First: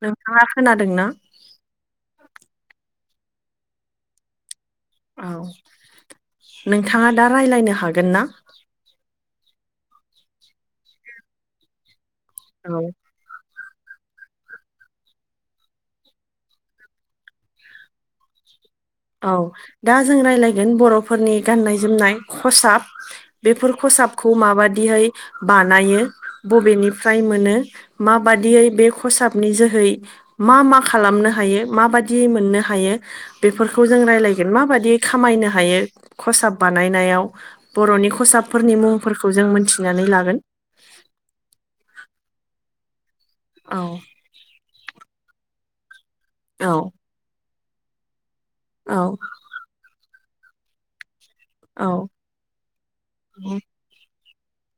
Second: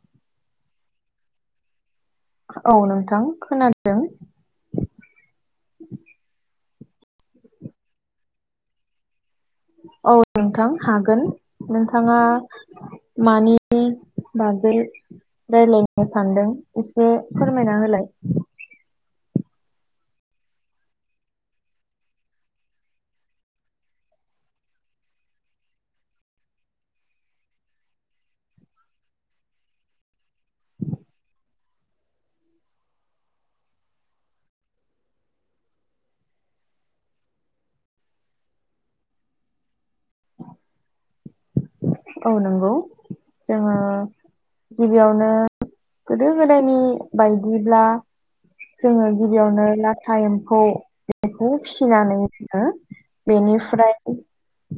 नोंथाङा खोनादों ना? औ नोंथां खोनादों। औ नोंथाङा दा राय्लायनो हागोन ना? औ नोंथां हागोन नोंथाङा औ मानि बादै राय्लायनो सानदों एसे फोरमायना होलाय औ दा जों राय्लायगोन बर'फोरनि गाननाय जोमनाय खसाब बेफोर खसाब खौ माबायदियै बानायो बबेनिफ्राय मोनो माबायदियै बे खसाबनि जोहै मा मा खालामनो हायो माबाददि मोननो हायो बेफोरखौ जों रालायगोन माबायदियै खामायनो हायो खसाब बानायनायाव बर'नि खसाब फोरनि मुंफोरखौ जों मोनथिनानै लागोन औ नंगौ जोङो औ गिबियावनो गोदो गोदायनि औ बाय दिब्ला औ जोङो गिबियावनो लाथा एम्फौ बेखौ औ फिसिनानै जोङो बेनिफ्राय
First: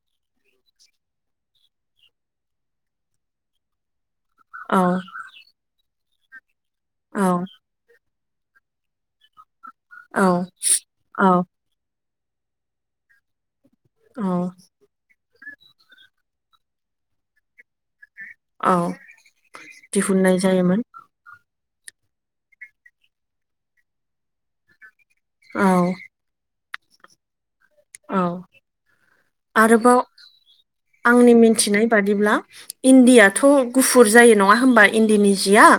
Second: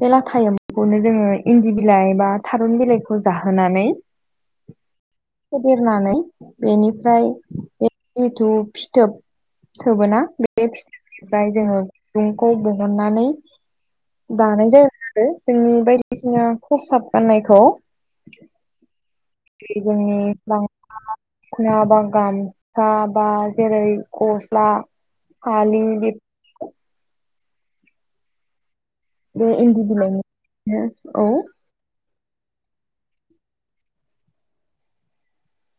बे लाथा एम्फौखौनो जोङो इन्दि बिलाइ बा थारुन बिलाइखौ जाहोनानै औ होननानै बेनिफ्राय औ जिथु फिथोब औ थोबोना बे औ फिथोबनिफ्राय जोङो खुन्दुंखौ दिहननानै औ दानाय जाया आरो जोंनि बायदिसिना खसाब गाननायखौ। औ। दिहुननाय जायोमोन [inaudible] नंङाबा गामसा बा जेरै गस्ला। औ फालि बिफोर। औ बे इन्दि आरोबाव बिलाइनि औ आंनि मिथिनाय। बादिब्ला इन्दियाथ गुफुर जायो नंङा होमबा इन्दिनि जिया।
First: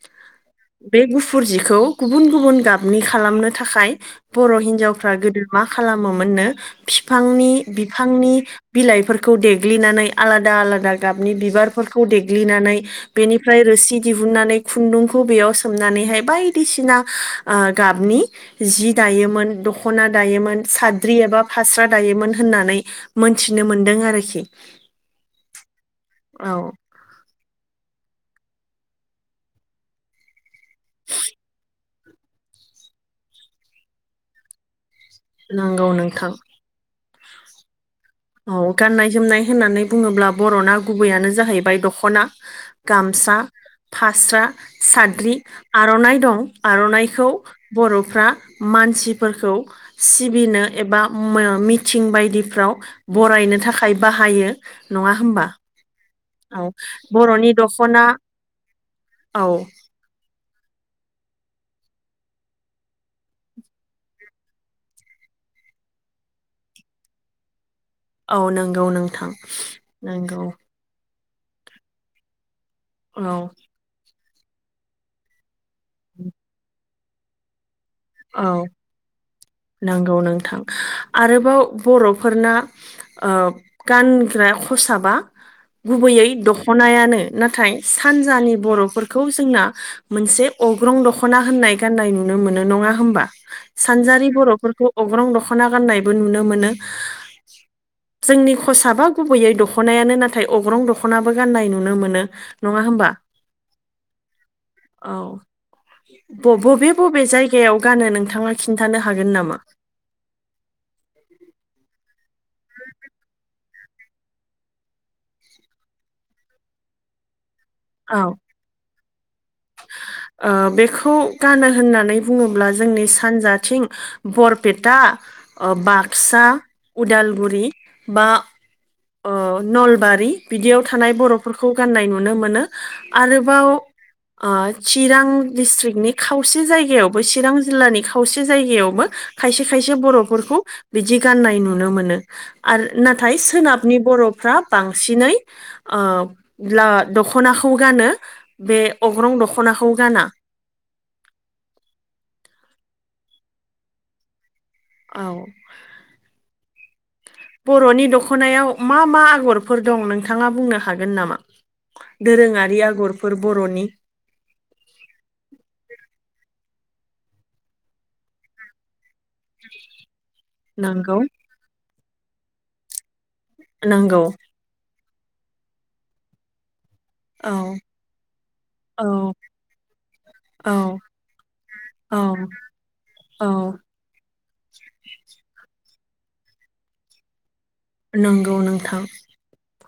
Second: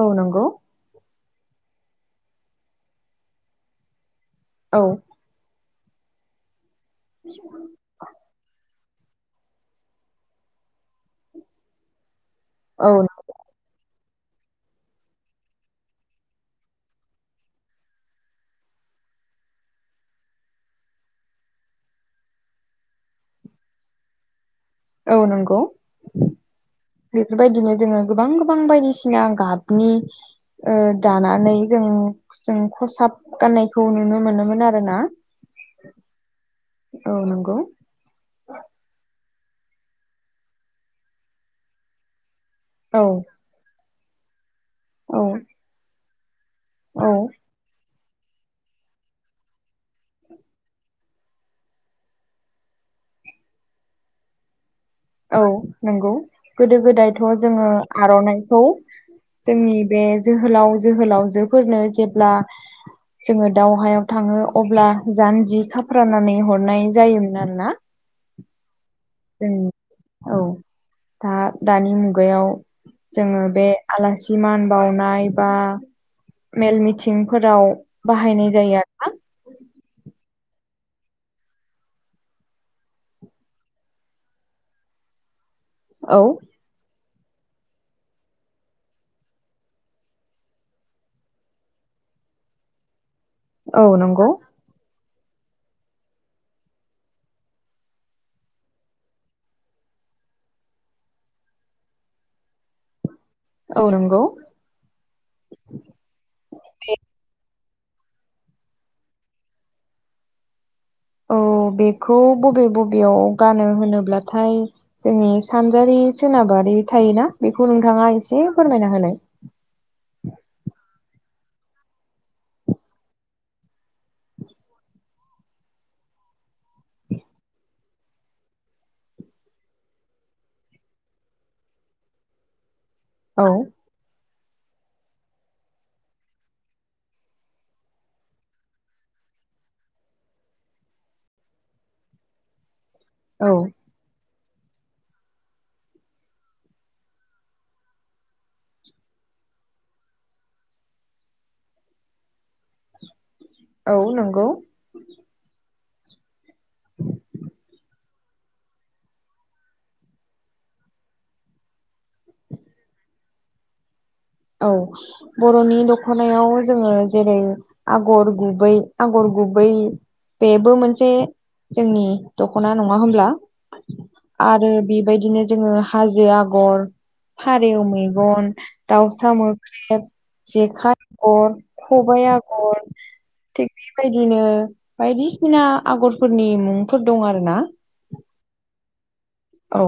औ नंगौ। गुफुरजिखौ गुबुन गुबुन गाबनि खालामनो थाखाय बर औ हिनजावफ्रा गोदो मा खालामो। मोननो फिफांनि बिफांनि। बिलाइफोरखौ देग्लिनानै आलादा आलादा गाबनि बिबारफोरखौ दे। देग्लिनानै औ बेनिफ्राय रोसि। दिहुननानै खुन्दुंखौ बे सोमनानैहाय बायदिसिना गाबनि जि दायोमोन। दायोमोन दखना दायोमोन। साद्रि एबा फास्रा दायोमोन होननानै मोनथिनो मोन्दों आरोखि। औ नंगौ औ बेफोरबायदिनो जोंङो। गोबां गोबां बायदिसिना गाबनि। दानानै जों जों खसाब गाननायखौ नुनो मोनोमोन आरोना। नंगौ नोंथां। औ नंगौ। औ गाननाय जोमनाय होननानै बुङोब्ला बरना गुबैयानो जाहैबाय दखना। औ गामसा फास्रा साद्रि औ आरनाइ दं। औ आरनाइखौ बर। फोरा मानसिफोरखौ सिबिनो एबा मिथिं बायदिफ्राव। बरायनो थाखाय बाहायो। नङा औ होमबा नंगौ। औ गोदो गोदायथ बर'नि जोंङो दख'ना आरनाइखौ औ जोंनि बे। जोहोलाव जोहोलावजोफोरनो जेब्ला। जोंङो दावहायाव थांङो अब्ला जानजि खाफ्रानानै हरनाय जायोमोन आरोना। औ नंगौ नोंथां जों औ नंगौ। दा दानि मुगायाव औ जोंङो बे आलासि मान बानाय बा। मेल मिथिंफोराव बाहायनाय औ जायो आरो ना। नंगौ नोंथां आरोबाव बरफोरना गानग्रा खसाबा। गुबैयै औ दखनायानो। नाथाय सानजानि बरफोरखौ जोंना मोनसे अग्रं दखना होननाय गाननाय नुनो मोनो। मोनो नंङा होमबा औ सानजारि नंगौ बरफोरखौ। अग्रं दखना गाननायबो नुनो मोनो। जोंनि खसाबा गुबैयै दखनायानो नाथाय अग्रं दखनाबो गाननाय नुनो मोनो नङा होमबा। औ नंगौ औ बबे बबे जायगायाव। गानो नोंथांङा खिन्थानो हागोन नामा। औ बेखौ। बबे बबेयाव गानो होनोब्लाथाय जोंनि सानजारि सोनाबारि थायोना। बेखौ नोंथांङा औ एसे फोरमायना होलाय। [inaudible] बेखौ गानो होननानै बुङोब्ला जोंनि सानजाथिं बरपेटा। ओ बाक्सा उदालगुरि बा ओ नलबारि बिदियाव थानाय बरफोरखौ गान्नाय नुनो मोनो औ आरोबाव ओ चिरां डिस्ट्रिगनि खावसे जायगायावबो चिरां जिल्लानि खावसे जायगायावबो खायसे खायसे बरफोरखौ बिदि गाननाय नुनो मोनो आरो नाथाय औ सोनाबनि बर'फ्रा बांसिनै ओ ब्ला दख'नाखौ गानो बे अग्रं दख'नाखौ गाना औ नंगौ औ बर'नि दख'नायाव मा मा आगरफोर दं नोंथाङा बुंनो हागोन नामा दोरोङारि आगरफोर बर'नि औ बर'नि दख'नायाव जोङो जेरै आगर गुबै आगर गुबै बेबो मोनसे नंगौ जोंनि दख'ना नङा होनोमब्ला नोंगौ बेबायदिनो जोङो हाजो आगर औ फारेव मेगन औ दाउसा मोख्रेब जेखाय औ आगर औ खबाइ आगर औ थिग बेबायदिनो बायदिसिना आगरफोरनि मुंफोर दं आरो ना नोंगौ नोंथां औ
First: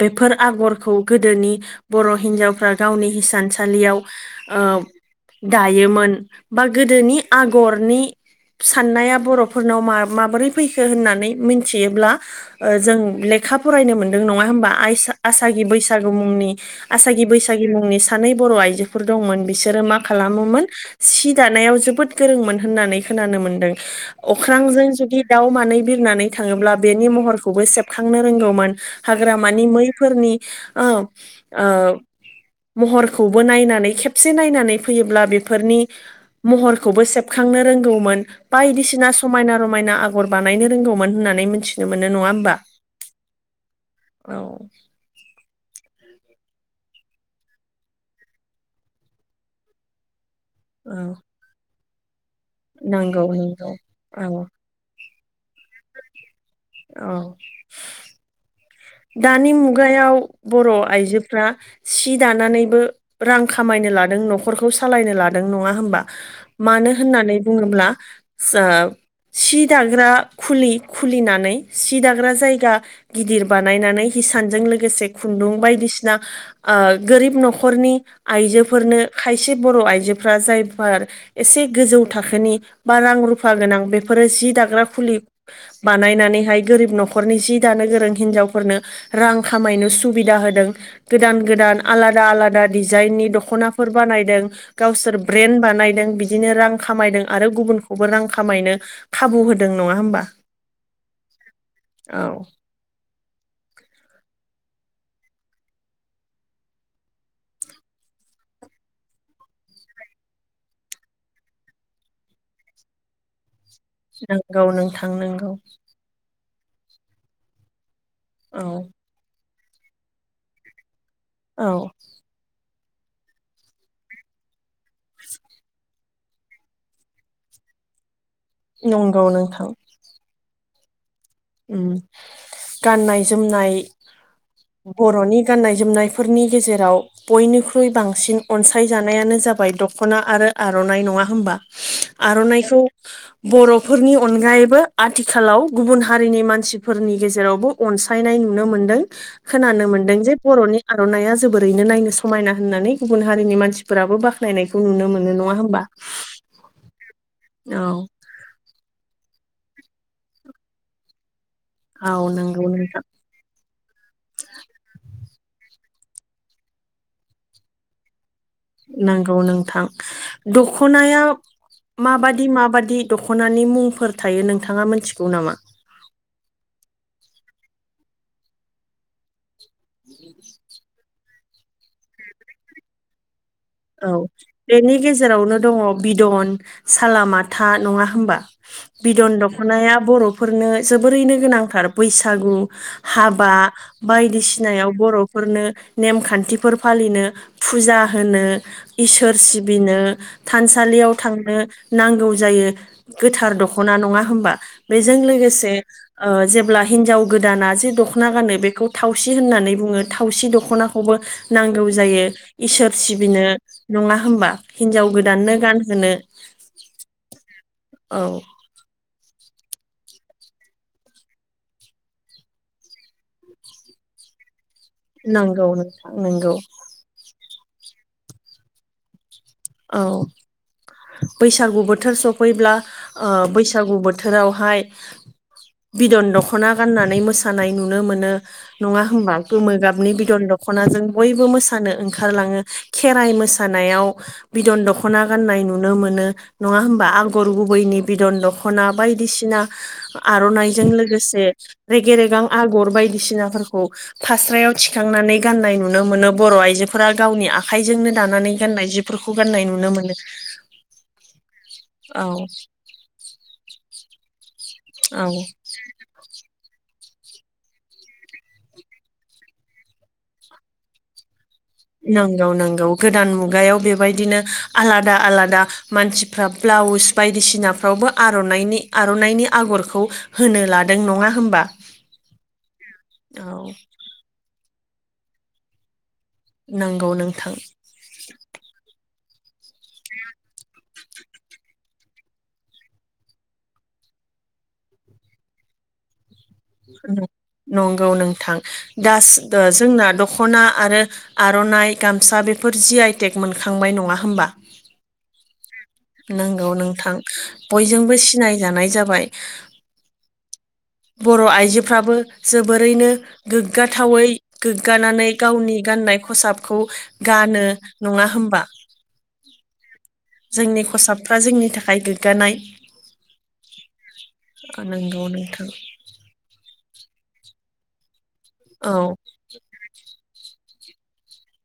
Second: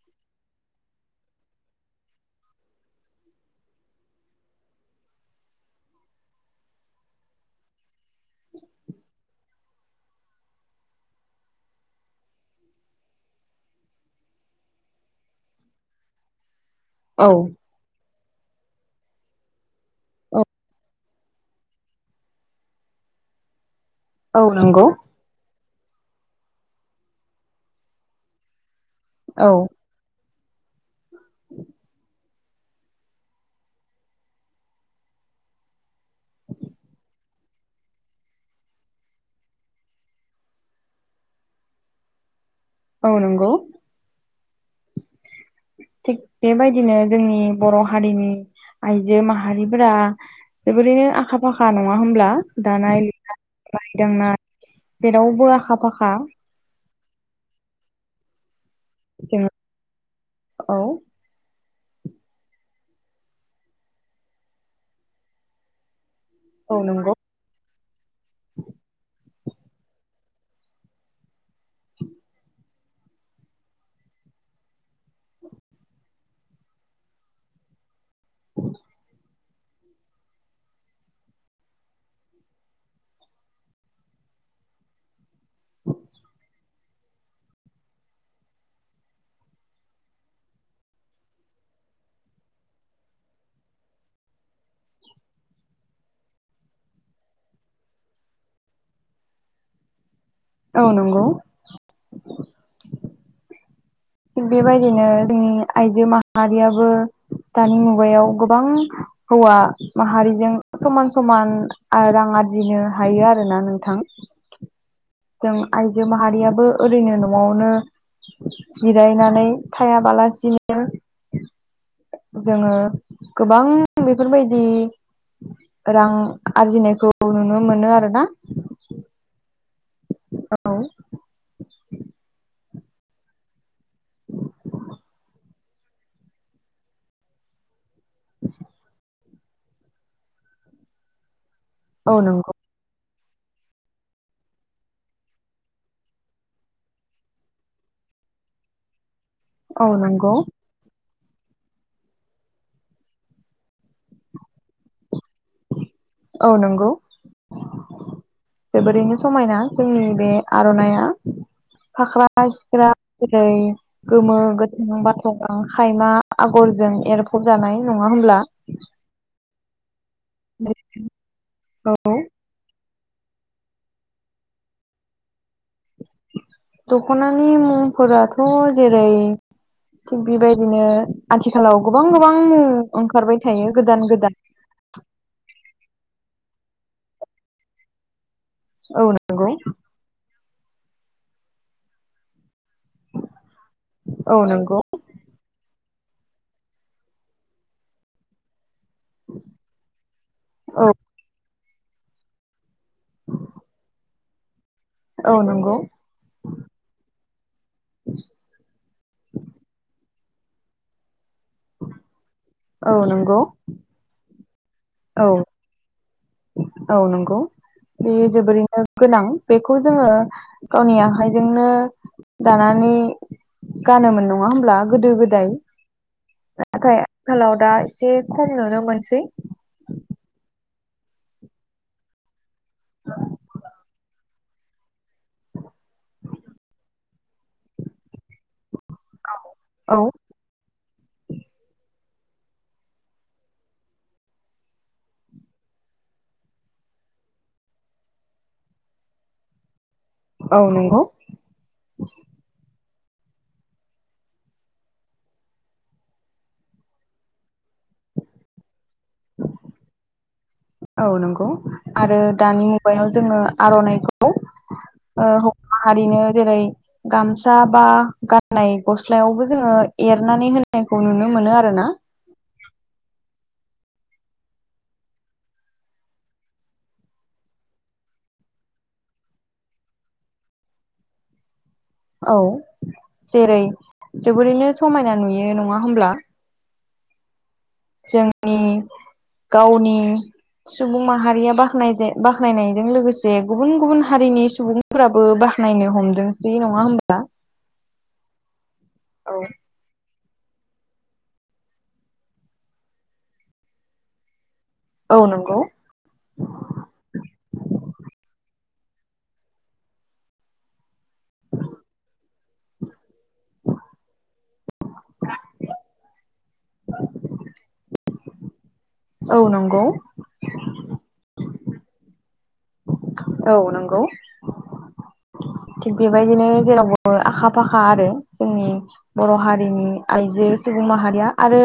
बेफोर आगरखौ गोदोनि बर' हिन्जावफ्रा गावनि हिसानसालियाव ओ दायोमोन बा गोदोनि आगरनि साननाया बर'फोरनाव मा माबोरै फैखो होननानै मिथियोब्ला जों लेखा फरायनो मोनदों नङा होमबा आइस आसागि बैसागु मुंनि आसागि औ बैसागि मुंनि सानै बर' आइजोफोर दंमोन बिसोरो मा औ खालामोमोन सि दानायाव जोबोद गोरोंमोन होननानै खोनानो मोन्दों औ नंगौ अख्रांजों जुदि दाउ मानै बिरनानै थाङोब्ला बेनि महरखौबो सेबखांनो रोंगौमोन औ हाग्रामानि मैफोरनि औ ओ महरखौबो नायनानै खेबसे नायनानै फैयोब्ला बेफोरनि महरखौबो सेब खांनो रोंगौमोन बायदिसिना समायना रमायना आगर बानायनो रोंगौमोन होननानै मिथि नो मोनो नङा होमबा औ नंगौ औ थिग बेबायदिनो जोंनि बर' हारिनि आइजो माहारिफोरा जोबोरैनो आखा फाखा नङा होमब्ला दानाय नोंगौ नोंगौ लुनाय दांनाय औ जेरावबो आखा फाखा औ जोङो दानि मुगायाव बर' औ आइजोफ्रा सि दानानैबो रां खामायनो लादों न'खरखौ सालायनो लादों नङा होमबा औ मानो नंगौ होननानै बुङोब्ला सि दाग्रा खुलि खुलिनानै सि दाग्रा जायगा गिदिर बानायनानै हिसानजों लोगोसे खुन्दुं बायदिसिना ओ गोरिब न'खरनि आइजोफोरनो खायसे बर' आइजोफोरा जायफोर एसे गोजौ थाखोनि बा रां रुफा गोनां बेफोरो जि दाग्रा फुलि बानायनानैहाय गोरिब न'खरनि जि दानो गोरों हिनजावफोरनो रां खामायनो सुबिदा होदों गोदान गोदान आलादा आलादा डिजाइन दखनाफोर बानायदों गावसोर ब्रेन्द बानायदों बिदिनो रां खामायदों आरो गुबुनखौबो खामायनो खाबु होदों नङा होमबा औ नंगौ औ थिग बेबायदिनो जोंनि आइजो माहारियाबो दानि मुगायाव गोबां हौवा माहारिजों समान समान आ राङा आरजिनो हायो आरोना नोंथां नंगौ नोंथां नंगौ जों आइजो माहारियाबो ओरैनो न'आवनो औ जिरायनानै थायाबालासिनो औ जोङो गोबां बेफोरबायदि रां आरजिनायखौ नुनो मोनो आरोना। नंगौ नोंथां। औ उम गाननाय जोमनाय बर'नि गाननाय जोमनायफोरनि गेजेराव बयनिखु इ बांसिन अनसायजानायानो जाबाय दख'ना आरो आर'नाइ नङा होमबा? औ नंगौ आर'नाइखौ बर'फोरनि अनगायैबो आथिखालाव गुबुन हा हारिनि मानसिफोरनि गेजेरावबो अनसायनाय नुनो मोनदों खोनानो औ मोनदों जे नंगौ बर'नि आर'नाइया जोबोरैनो नायनो समायना होननानै गुबुन हारिनि मानसिफोराबो बाख्नायखौ नुनो मोनो नङा होनबा? औ नंगौ औ। जोबोरैनो समायना जोंनि बे आर'नाइआ। औ फाख्रा नंगौ सिख्रा नोंथां जेरै गोमो गोथां बाथ खायमा आगरजों एरफब जानाय नङा होमब्ला? नोंगौ नोंथां दख'नाया औ माबादि माबादि दख'नानि मुंफोर थायो नोंथाङा मोनथिगौ नामा? दख'नानि मुंफोराथ' जेरै थिग बेबायदिनो आथिखालाव गोबां गोबां ओंखारबाय थायो गोदान औ गोदान बेनि गेजेरावनो दङ बिदन सालामाथा नङा होमबा? औ बिदन नंगौ दख'नाया बर'फोरनो जोबोरैनो गोनांथार बैसागु हाबा औ नंगौ बायदिसिनायाव बर'फोरनो नेमखान्थिफोर फालिनो फुजा होनो इसोर सिबिनो औ थानसालियाव थांनो नांगौ जायो गोथार दख'ना नङा होनबा? बेजों औ लोगोसे नंगौ ओ जेब्ला हिनजाव गोदाना जे दख'ना गानो बेखौ थावसि होननानै बुङो थावसि दख'नाखौबो नांगौ जायो इसोर औ नंगौ सिबिनो नङा होमबा हिनजाव औ गोदाननो गानहोनो औ नंगौ बे औ जोबोरैनो गोनां। बेखौ जोङो गावनि आखाइजोंनो दानानै गानोमोन नङा होमब्ला? गोदो गोदाय नंगौ नोंथां नंगौ नाथाय आथिखालाव दा एसे खम नुनो मोनसै। औ बैसागु बोथोर सफैब्ला बैसागु बोथोर बोथोरावहाय बिदन दखना गाननानै मोसानाय नुनो मोनो। नङा होनबा गोमो औ गाबनि बिदन दख'नाजों बयबो मोसानो ओं ओंखारलाङो खेराइ मोसानायाव बिदन दख'ना गाननाय नुनो मोनो नङा होमबा आगर गुबैनि बिदन दख'ना बायदिसिना औ आर'नाइजों नंगौ लोगोसे रेगे रेगां आगर बायदि बायदिसिनाफोरखौ फास्रायाव थिखांनानै गाननाय नुनो मोनो बर' आइजोफोरा गावनि आखाइजोंनो दानानै गाननाय जिफोरखौ गान्नाय नुनो मोनो। औ नंगौ आरो औ दानि मुगायाव जोङो आर'नाइखौ औ ओ [inaudible] माहारिनो जेरै गामसा बा गाननाय गस्लायावबो जोङो एरनानै होनायखौ नुनो मोनो आरो। नोंगौ नोंगौ गोदान मुगायाव बे बायदिनो आलादा आलादा मानसिफ्रा ब्लाउस बायदिसिनाफ्राव आर'नाइनि आर'नाइनि आगरखौ होनो लादों नङा होमबा? औ जेरै औ जोबोरैनो समायना नुयो नङा होमब्ला? नंगौ नोंथां। जोंनि गावनि सुबुं माहारिया बाखनाय बाखनायनायजों लोगोसे गुबुन गुबुन हारिनि सुबुंफोराबो नायनो हमदोंसै नङा होमबा? औ नोंथां औ दा जोंना दख'ना आरो आर'नाइ गामसा बेफोर जि आइटेक मोनखांबाय नङा होमबा औ नंगौ नंगौ नोंथां बयजोंबो सिनायजानाय जाबाय बर' आइजोफ्राबो जोबोरैनो गोग्गाथावै गोग्गानानै गावनि गाननाय खसाबखौ गानो नङा होमबा औ नंगौ जोंनि खसाबफ्रा जोंनि थाखाय गोग्गानाय औ नंगौ नंगौ नोंथां थिग बेबायदिनो जेरावबो आखा फाखा आरो जोंनि औ बर' हारिनि आइजो सुबुं माहारिया आरो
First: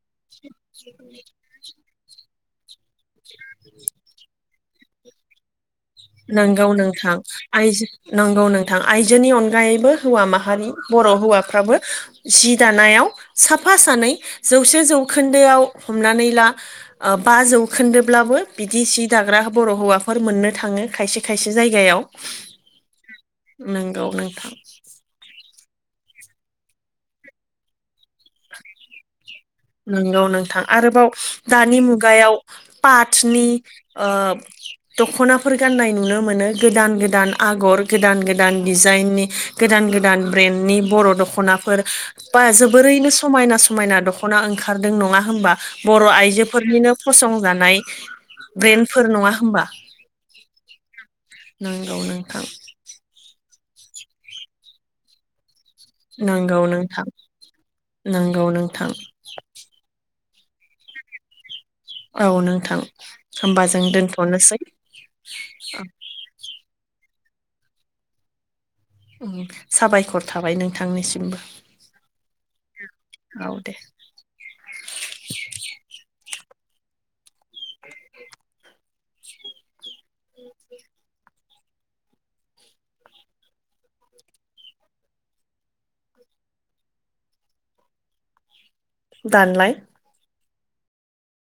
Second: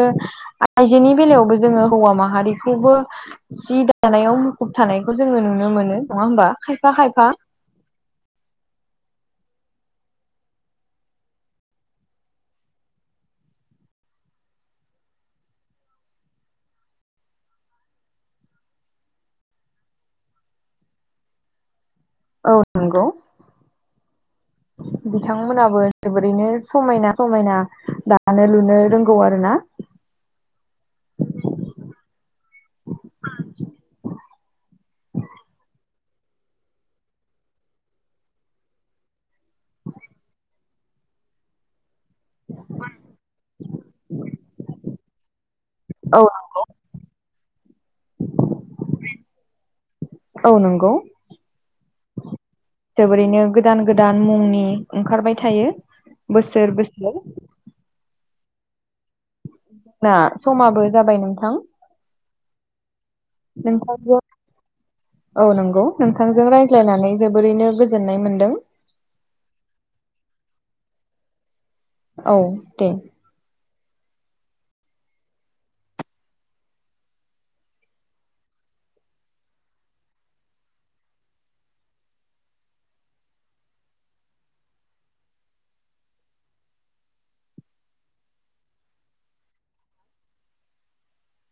आइजोनि बेलायावबो जोङो हौवा माहारिखौबो जि दानायाव मुखुब थानायखौ जोङो नुनो मोनो नङा होमबा नंगौ खायफा नोंथां खायफा आइजो नंगौ नोंथां आइजोनि अनगायैबो हौवा माहारि बर' हौवाफ्राबो जि दानायाव साफा सानै जौसे जौखोन्दोआव हमनानै ला बा जौखोन्दोब्लाबो बिदि सि दाग्रा बर' हौवाफोर मोननो थाङो। खायसे खायसे जायगायाव औ नंगौ नंगौ नोंथां। मोनाबो जोबोरैनो समायना समायना दानो लुनो रोंगौ आरो ना। नंगौ नोंथां आरोबाव दानि मुगायाव पाटनि ओ दख'नाफोर गान्नाय नुनो मोनो गोदान गोदान आगर गोदान गोदान दिजाइननि गोदान ब्रेन्डनि बर' दख'नाफोर बा जोबोरैनो समायना समायना दख'ना ओंखारदों नङा होनबा बर' औ आइजोफोरनिनो फसंजानाय ब्रेन्डफोर नङा होमबा औ नंगौ। नंगौ नोंथां जोबोरैनो गोदान गोदान मुंनि ओंखारबाय थायो। बोसोर बोसोर। नोंगौ नोंथां। जोंना समाबो जाबाय नोंथां। औ नोंथां होमबा जों नोंथांजों दोनथ'नोसै। औ नंगौ नोंथांजों रायज्लायनानै जोबोरैनो गोजोननाय मोन्दों। ओम साबायखर थाबाय नोंथांनिसिमबो। औ दे। [inaudible] दानलाय।